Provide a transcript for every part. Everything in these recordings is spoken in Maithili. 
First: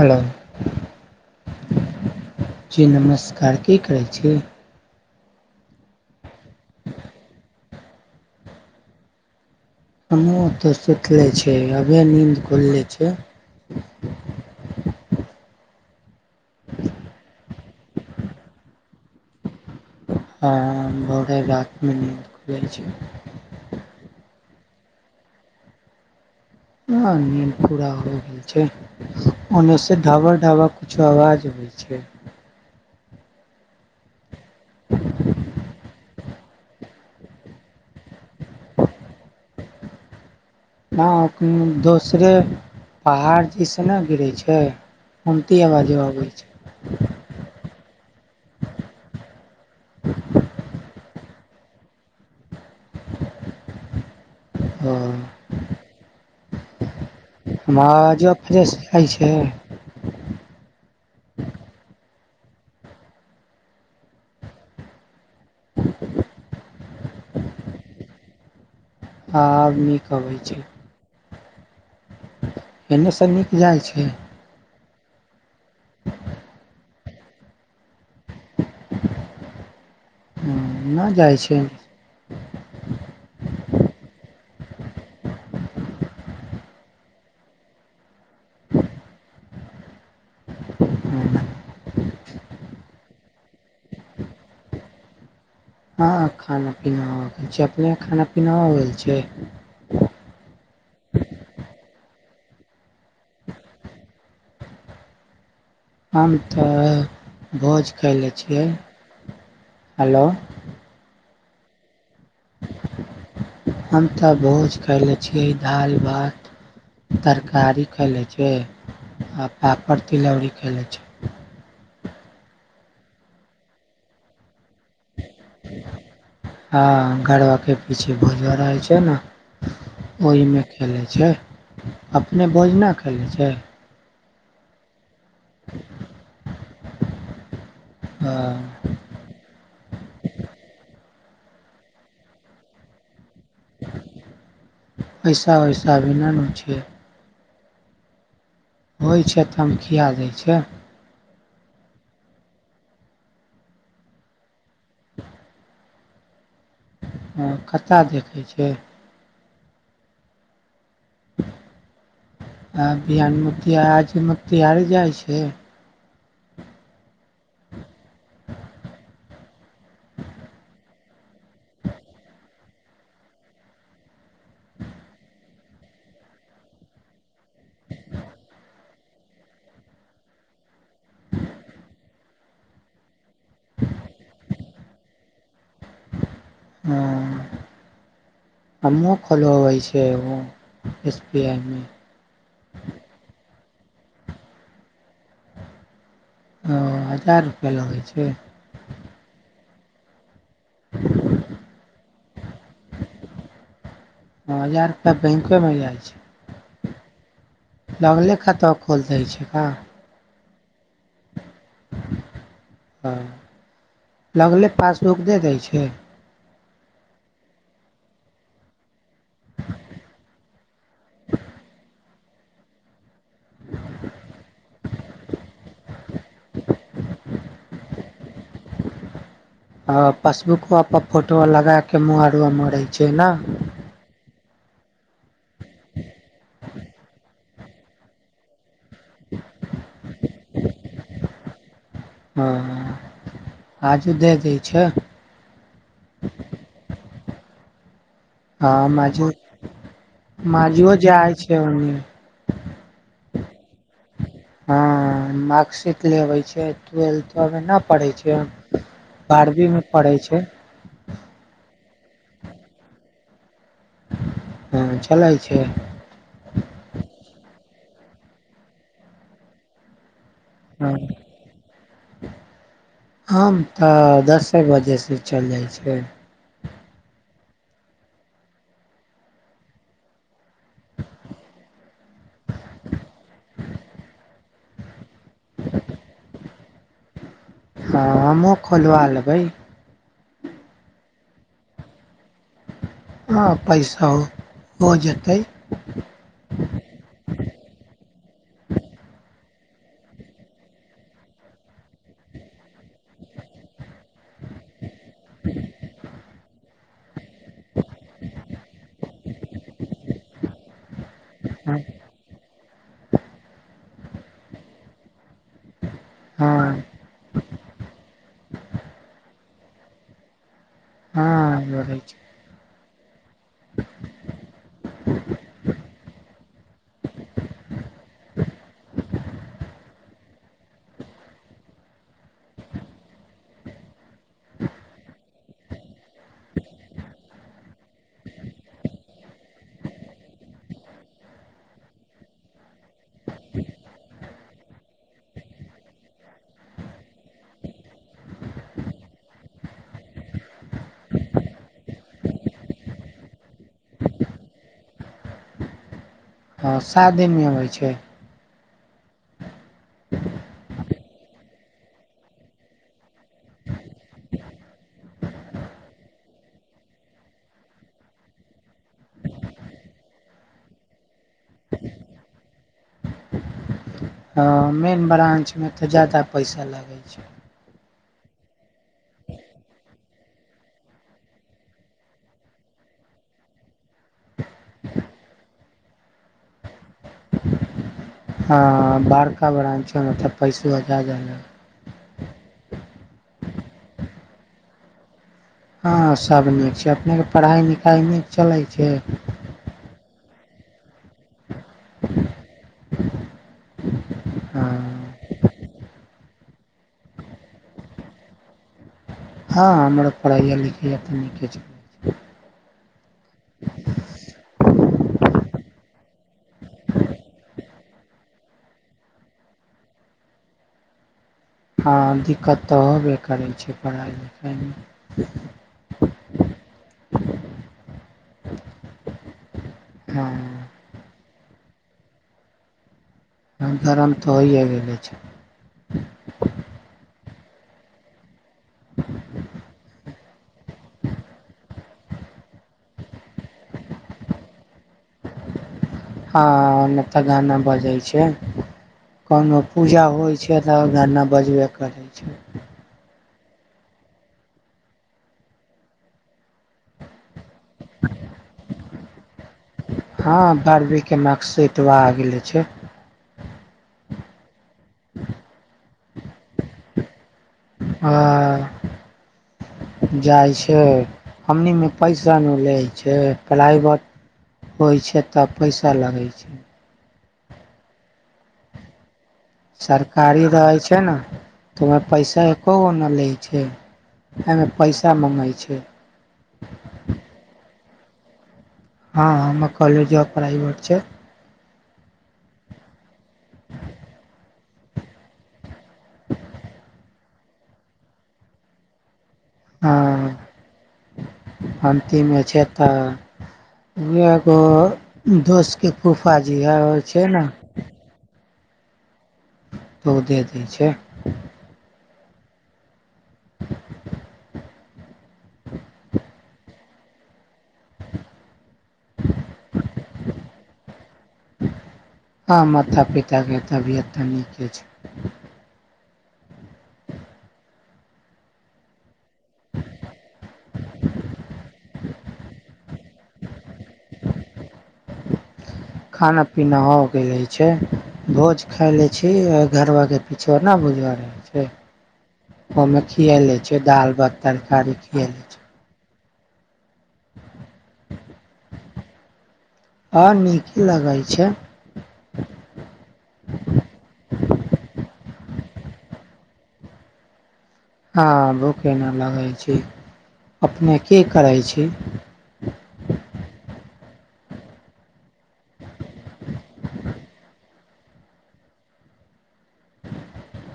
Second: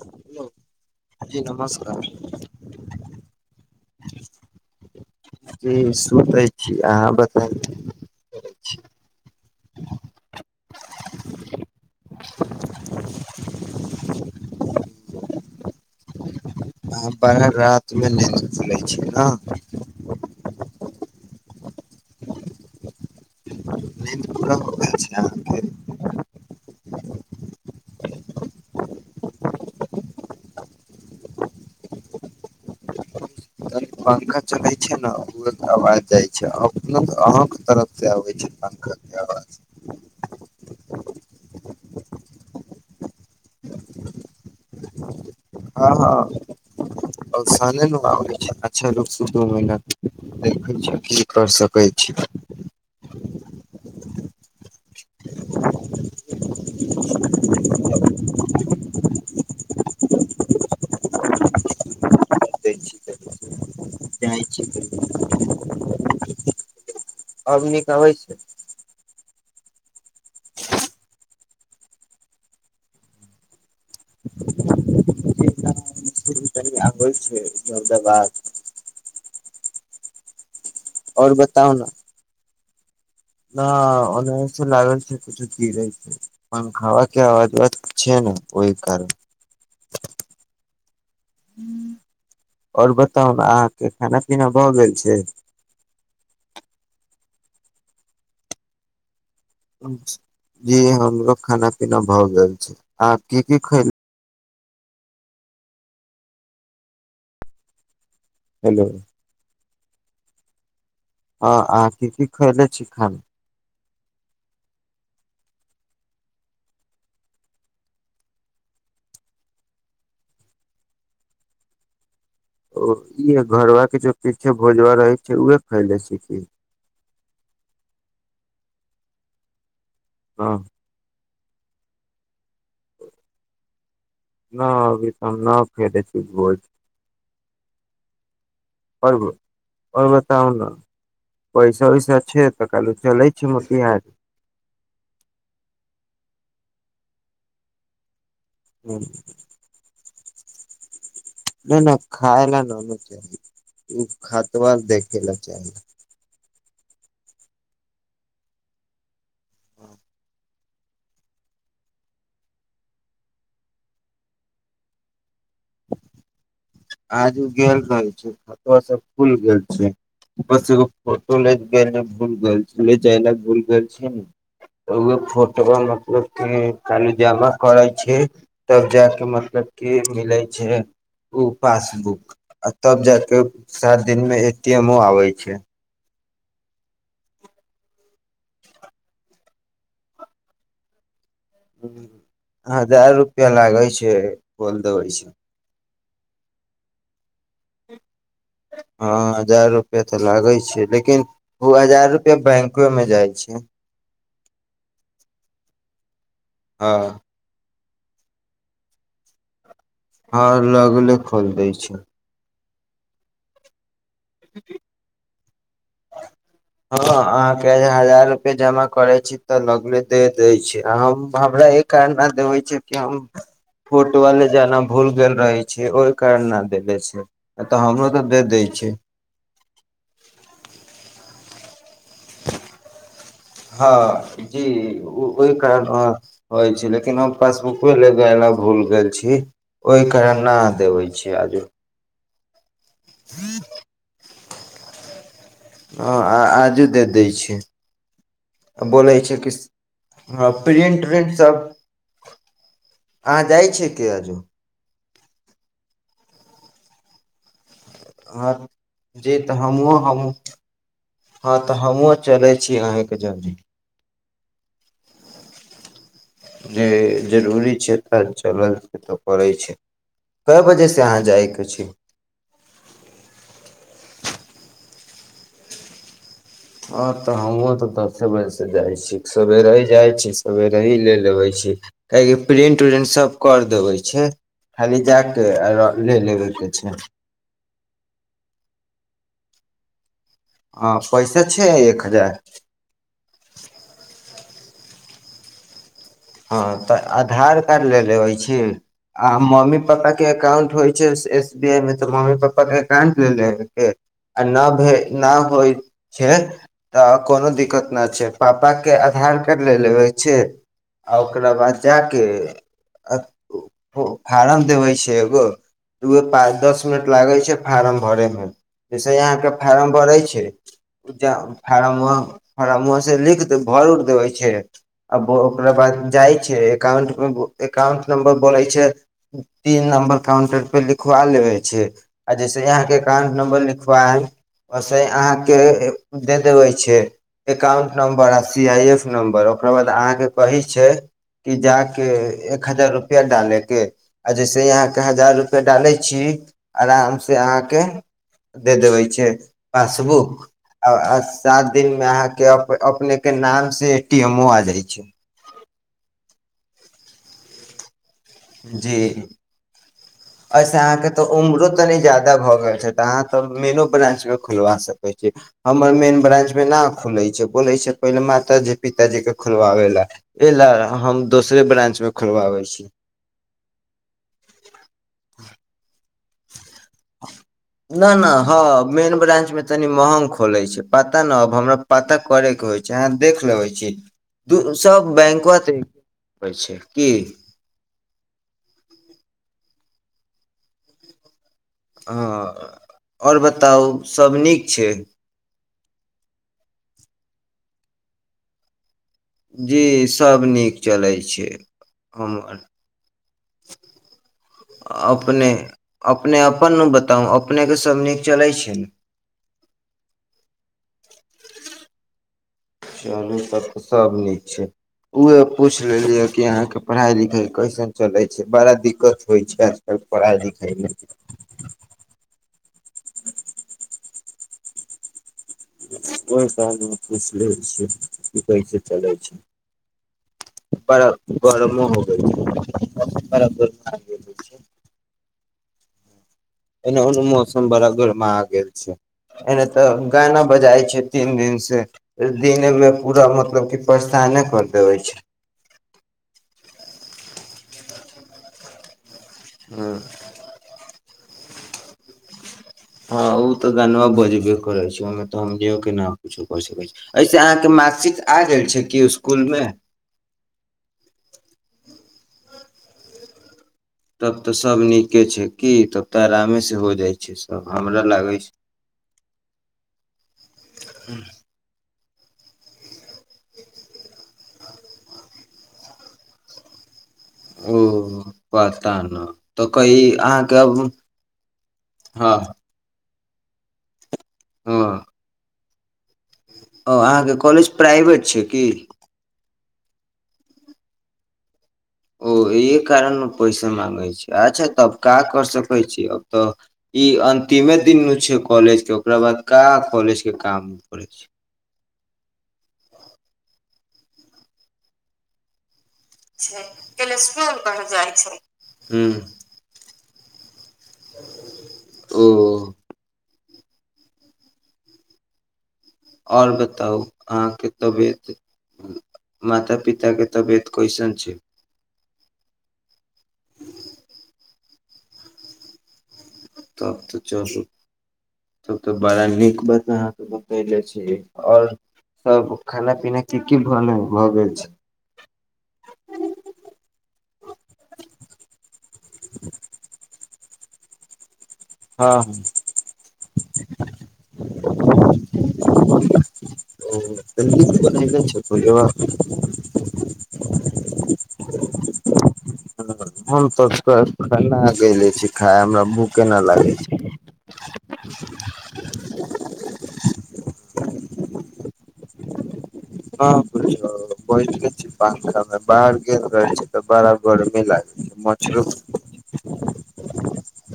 हेलो जी नमस्कार जी नमस्कार की करै छी जी सुतै छी अहाँ बताइ हमूतय सुति लै छि अभिये नीन्द खुललै छै [inaudible] अ बारह रातिमे निंद खुलै छी ने हँ घर रातमे निंद खुलै छी निंद पूरक हो गेल छै अहाँके ह निंद पूरा हो गेल छै ओने से ढा़बा ढा़बा कुछो आवज हो ठीक छै तनि पंखा चलै छै ने ओ आवाज जाइ छै आ अपना तऽ अहाँके तरफसँ आबै छै पखाके आवाज ह दोसरे पहाड़ जैस ने गिरै छै की आवाजो आबै छै स आबै छै अच्छा रूकु दु मिनट देखे छै कर सकै छी हँ [unintelligible] जाइ छी [inaudible] अभनिक अबै छै आब नीक अबै छै एन्ने स नीक जाइ छै ह होइ छैय नहि आओर जाइ छै बताउ न न ओन से लागे छै किछु गीरे छै पंखबाके अवाज छै ने ओहि कारन ह आओर बताउ ने अहाँके खाना पीना भऽ गेल छै हँ खाना पीना आ गेल छै अपने खाना पीना आ गेल छै जी हमरो खाना पीना भऽ गेल छै आ की की खयली हम तऽ भोज ख़ाय लै छियै हेलो हेलो आ आथी हम तऽ भोज कयले छियै दाल भात तरकारी खा लै छै आ पापड़ तिलौरी खाय लै छै ओ ई घरवा जो पीछे भोजवा रहै छै उह खैले छी कि गड़बाके पीछे भोजऽ रहै छै ने न ओहिमे खेलै छै अपने भोजना खय लै छै न अभी त हम न फेदे छी बोल आ, परब पव त उ पैसा वैसा छै तऽ कालू चलै छै मोतिहारी पैसा वैसा विनान छै नहि होइ छै त हम खिया दै छै नहि नहि खाय ल न ने चाही ओ खातवार देखे ल चाही हँ कतय देखै छै आ बिहानमे आजम तिहार जाइ छै आज ओ गेल रह छै खतआ सब खुल गेल छै बसो फोटो लै गेल भूल घर छै लै जाइ ल भूल घर छै ने उ फोटो मतलब क काल जमा करै छै तब ज के मतलब के मिलै छै ओ पासबुक आ तब जााके सात दिन मे ए टी एमो आबे छै हँ अम्मो खोल होइ छै बी आई मे ह हजार रुपआ लागै छै बोल दबै छै ओ हजार रुपआ लगै छै हँ हजार रुपआ तऽ लागै छै लेकिन ओ हजार रुपैआ बैंकोमे जाइत छै अप बैंकोमे जाइ छी हँ लगले खाता खोल दै छि का ह लगले खोल दै छै हँ लगले पासबुक दे दै छै हँ अहाँके हजार रूपआ जमा करै छी तऽ लगने दे दै छी आ हम एहि कान भर डेबे छै केहु फोटवाले जेाना भूल गेल रहै छै ओहि कारणना देले छै तऽ हमरो तऽ दे दै छै [unintelligible] ह पासबुकोपर फोटो लगा कऽ महरआ मरै छै ने हँ जी ओहि कारण हो छै लेकिन हम पासबुक लेग एला भूल गेल छी ओहि कारण न देबै छी आजू ह आजू दे दै छै ह आजु दे द छै ह बोलै माजू छै कि माजुओ प्रिंट जाइ प्रिंटसभ छै ओन्ने हँ जाइ छै कि हजु हँ मार्कशीट लेबै छै ट्वेल्थ न पढ़ै छै हँ जी तऽ बारहवीमे हमहुँ पढ़ै हम छै हँ तऽ हमहूँ चलै छी अहेके जल्दी हँ चलै छै जे जरूरी छै चलल से तऽ पड़ै छै कए बजे ह से अहाँ जायके छै के बजे से चलि जाइ छै ह तऽ हमहुँ तऽ दसे बजे से जाइ छी सबेरे ही जाय छी सवेरे ही लेल अबइ छी ठीक काहि प्रिंट उरिंट सब कर देबे छै खाली जा कऽ आ ल लेबे के छै हँ हमूँ खोलवा लबय ह पैसा छै एक हजार आ पैसा हो हो जेतै हँ तऽ आधार कार्ड लेले अबई छी आ मम्मी पापा के एकाउंट होइ छै एस बी आई मे तऽ मम्मी पापा के एकाउंट लेे लेबेए के आ न भे न होइ छै तऽ कोनो दिक्कत नहि छै पापाके आधार कार्ड लए लेबै अबैए छै आ ओकरा हँ बाद जा के आ उ फार्म देबै छै एगो उहे पाँच दस मिनट लागै छै फार्म भरय मे जैसे अहाँ के फार्म भरै छै हँ बोलै फ्मो छै फार्मो से लिख देब भर उर देबे छै आ ओकरा बाद जाइ छै एकाउंट मे बोलई एकाउंट नम्बर बोले छै तीन नंबर काउंटर लिखवा लेवे छै आ जैसे यहाँ के एकाउंट नंबर लिखवाम है अहाँ के दे देबे छै एकाउंट नंबर आ सी आइ एफ नंबर ओकरा बाद अहाँ के कही छै कि जा के एक हजार रुपआ डाले के आ जैसे यहाँ के हजार रुपआ डाले छी आराम से अहाँ के दे देबे छै पासबुक आ सात दिन मे अहाँ के अपने के नाम से एटीमो आ जाइ छै हँ सात दिनमे होइ छै जी ह एहिसँ अहाँके तऽ उम्रो तनी ज्यादा भऽ गेल छै तऽ अहाँ तऽ मेनो ब्रां्चमे खुलवा सकैत छी हमर मेन ब्रां्च मे ना खुले छै बोले छै पहिले मातााजी पिताजी के खोलवाबे ला ल हम दोसरे ब्रानं्च मे खोलबाबै छी मेन ब्रानंच में तऽ जादा पैसा लाग न न ह मेन ब्रांच में तनि महंग खोले छै पता न अब हमरा पता करे के होय छै आह देख लू होइ छै सब बैंको हँ बारका ब्राच के मतलब पैसो आ जादा हँ आओर बताउ सभ नीक छै हँ सभ नीक छै अपने के पढ़ाई लिखाइ नहि चलैत छै जी सब नीक चलै छै हँ [unintelligible] अपने अपने अपन बताउ अपने के सब नीक चलैत छै हँ हमर पढ़ाईया लिखाय तऽ नीके छै चलू तब तऽ सभ नीक छै उहे पूछ लेलिय कि अहा के पढ़ाई लिखाई कैसन चले छै बड़ा दिक्कत होई छै आजकल के पढ़ई लिखाई [unintelligible] में हँ दिक्कत तऽ होबे करै छै पढ़ाई लिखाइ मे कोइ कामे पुछ ल छै कि कैसे चलै छै हँ बरा गरमो हो गल छै बड़ा गरमी आ गरम गेल तऽ छै होइए गेलै छै एना ओन मौसम बरा गर्मा आ गेल छै एने तऽ गाना बजााय छै तीन दिन से दिन में पूरा मतलब कि परेशाने करतै छै हँ ओने तऽ गाना बजै छै कोनो पूजा हँ होइत छै त गना बजबे करैत छैक हँ ओ तऽ गाना बजबे करैत छैक ओहिमे तऽ हमो केना कुछो कर सकैत छी मार्कशीट आ गेल छै स्कुल मे हँ बारहवीं के मार्कशीटवा आ छै तब तऽ सब नीके छै कि तब तऽ आरामे से हो जाइ छैक आ जाइत छै हमनी पैसा नहि लै छै प्राइवेट होइ छै तब पैसा लगै छै ओ पता ने सरकारी रहै छै ने तऽ ओहिमे हँ पैसा एक्को गो नहि लै छै एहिमे हँ पैसा मँगैत छै ओ अहाँके कॉलेज प्राइवेट छै कि हँ हमर कॉलेज प्राइवेट छै ओ इहे कारण मे पैसा माँंगै छै अच्छा त का कर सकै छी अब तऽ इ अंतिमे दिन न छै कॉलेज के ओकरा बाद का कॉलेज हँ के काम पड़ै छै अन्तिमे छै तऽ यगो दोस्तके छै [unintelligible] बढ जाइ छै ह लोको दऽ दै छै ओ [inaudible] आओर बताउ अहाँके तबियत माता पिता के तबियत कैसन छै हँ माता पिताके तबियत तऽ नीके छै तब तऽ चल तब तऽ बड़ा नीक बात अहाँके बतले छी और सब खाना पीना की की भ भऽ गेल छै खाना पीना हो गेले छै भोज खाय ले छी घर बा पिछु नहि बुझै रहलै छै हँ ओहिमे खिए लै छियै दालि भात तरकारी खिए लै छैय [unintelligible] आ नीक लगे छै हम तऽ खेना गले छी खाय हमरा भूखेना लागै छै हँ भूखेना लगै छी अपनेके करै छी ह बइठल छी पंखा मे बाहर गेल रहल छी तऽ बड़ा गरमी लाग मछरो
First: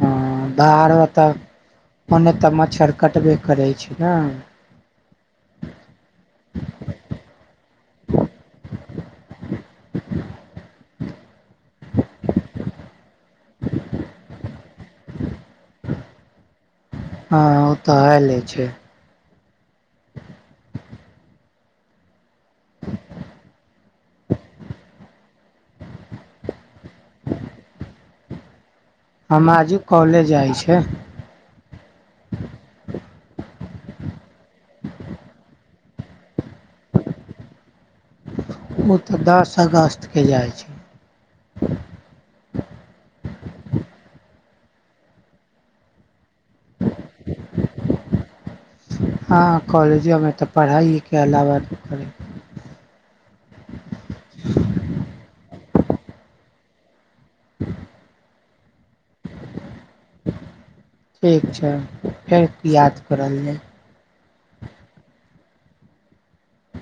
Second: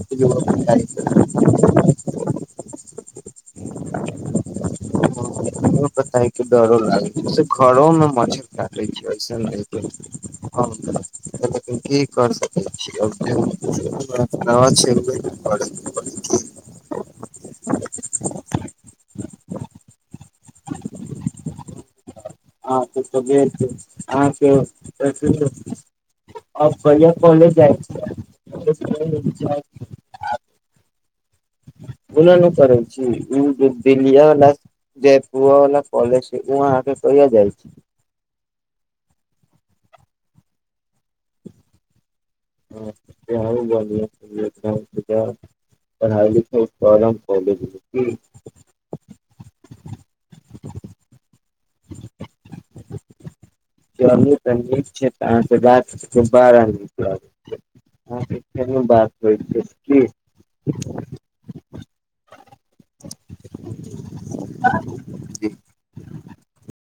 हँ दहारो तऽ ओने तऽ मच्छर कटबे करै छै हँ बता के डरो लागै छै घरो मे मच्छर काटे छै सेन [inaudible] की करि सकै छी [unintelligible] हँ ओ तऽ हले छै [unintelligible] ह त [unintelligible] अ बढ़आ कॉलेज जाय छै हम आजू कॉलेज जाइ छै ओना नहि करै छी ओ दिल्लियावला जयपुरा वला कॉलेज ओह आग कहिया जाइ छै क जाइ छै न्य पढ़ाइ लिखा करव कॉलेज मे हँ कॉलेजोमे तऽ पढ़ाइके अलावा करै चलू तऽ नीक छै तऽ अहाँ सै बात कऽ बारा नीक लागै छै बात होै [inaudible] छै की ठीक छै फेर याद करलियै जी [inaudible]